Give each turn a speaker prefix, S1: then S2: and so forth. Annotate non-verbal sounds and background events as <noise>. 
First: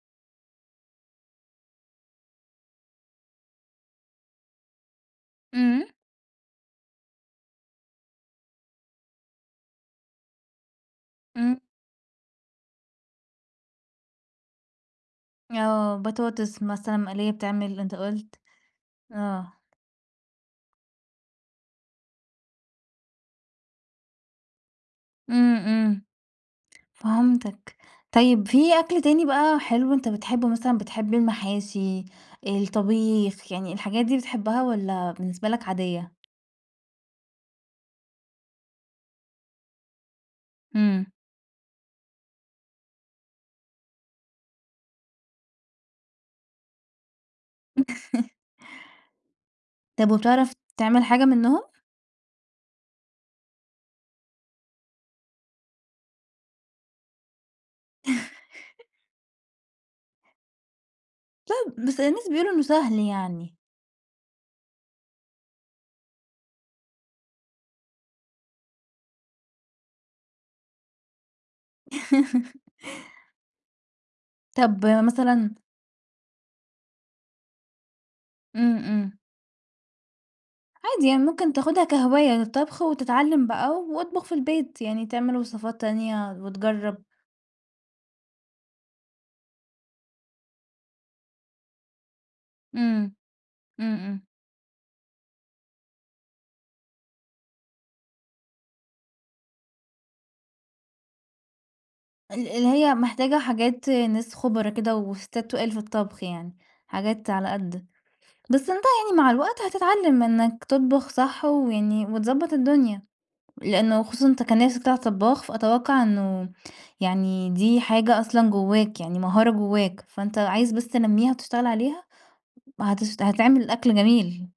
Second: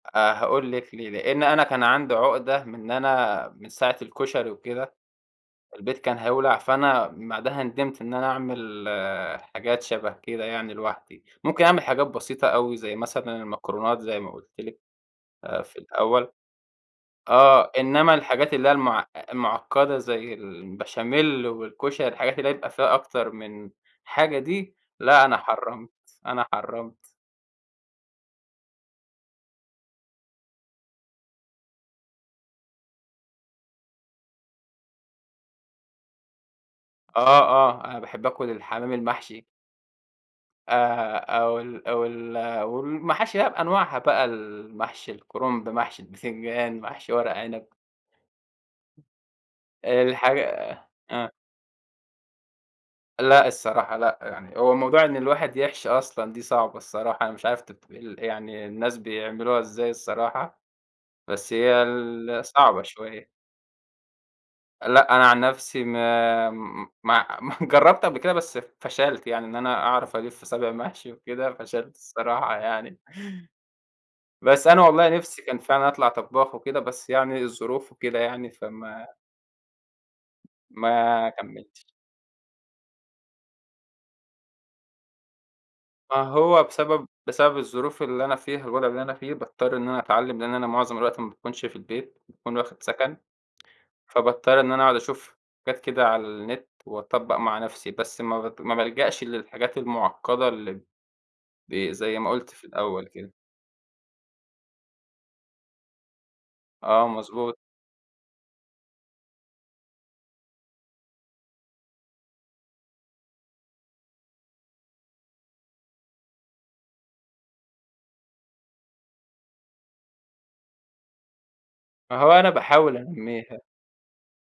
S1: أ هاقول لِك ليه، لأن أنا كان عندي عُقْدة من إن أنا من ساعة الكُشري وكده،
S2: إمم.
S1: البيت كان هيولع فأنا بعدها نِدمْت إن أنا أعمل آآ، حاجات شَبَه كده يعني لوحدي،
S2: إمم.
S1: ممكن أعمل حاجات بسيطة أوي، زي مثلًا المكرونات زي ما قُلت لِك آآ في
S2: آه،
S1: الأول
S2: بطاطس مثلًا مقلية
S1: آه،
S2: بتعمل أنت
S1: إنَّما
S2: قُلت،
S1: الحاجات اللي هي المع
S2: آه.
S1: المعقدة زي البشاميل والكُشري الحاجات اللي هي يبقى فيها أكتر من حاجة دي، لأ، أنا
S2: إمم،
S1: حرَّمت،
S2: إمم
S1: أنا حرَّمت.
S2: فهمتك، طيب في أكل تاني بقى حلو أنت بتحبّه، مثلًا بتحب المحاشي، الطبيخ، يعني الحاجات دي بتحبّها والَّا بالنسبة لك عادية؟
S1: آه، آه، أنا باحب آكُل الحمام المحشي.
S2: إمم.
S1: آآ، أو ال أو ال آآ، والمحاشي بقى بأنواعها بقى، المحشي الكرنب، محشي البِتنجان، محشي ورق عنب.
S2: <laughs> طَب
S1: الحاجة
S2: وبتعرف
S1: آآ،
S2: تعمل حاجة
S1: آه.
S2: منّهم؟
S1: لأ الصراحة، لأ، يعني هو موضوع إن الواحد يحشي أصلًا دي صعبة الصراحة، أنا مش عارف ت ال يعني
S2: <laughs>
S1: الناس بيعملوها إزاي الصراحة، بس هي
S2: طَب بس الناس
S1: ال
S2: بيقولوا إنُّه
S1: صعبة
S2: سهل
S1: شوية.
S2: يعني.
S1: لأ أنا عن نفسي ما ما <laughs> جربت قبل كده بس فشَلت يعني إن أنا أعرف ألِفّ صابع محشي وكده، فشلت الصراحة
S2: <laughs>
S1: يعني. بس أنا
S2: طَب
S1: والله نِفسي
S2: مثلًا
S1: كان فعلًا أطْلع طبّاخ وكده، بس يعني الظروف وكده يعني،
S2: إمم،
S1: فما
S2: إمم. عادي، يعني
S1: ما
S2: ممكن تاخدها
S1: كمّلتش.
S2: كهواية للطبخ، وتتعلّم بقى واطبخ في البيت، يعني تعمل وصفات
S1: ما
S2: تانية
S1: هو
S2: وتجرّب.
S1: بسبب بسبب الظروف اللي أنا فيها، الوضع اللي أنا فيه، باضطّر إن أنا أتعلّم لأن أنا مُعظم الوقت ما باكونش في البيت، باكون واخد
S2: إمم،
S1: سَكَن
S2: إمم، إمم.
S1: فباضطر إن أنا أقعد أشوف حاجات كده على النت، وأطبَّق مع نَفسي، بس ما بت ما بالجأش للحاجات المُعقَّدة ال ب زي ما
S2: ال
S1: قُلت في
S2: اللي هي
S1: الأول كده.
S2: محتاجة حاجات ناس خبرا كده وستّات تُقال في الطبخ يعني،
S1: آه،
S2: حاجات على
S1: مضبوط.
S2: قد بس أنت يعني مع الوقت هتتعلّم إنك تطبخ صح ويعني وتضبّط الدنيا، لأنه خصوصًا أنت كان نِفسك تطْلع طبّاخ، فأتوقّع إنه يعني دي حاجة أصلًا جوّاك، يعني مهارة جوّاك، فأنت عايز بس تنمّيها وتشتغل عليها
S1: ما هو أنا باحاول
S2: هتش
S1: أنمّيها.
S2: هتعمل أكل جميل.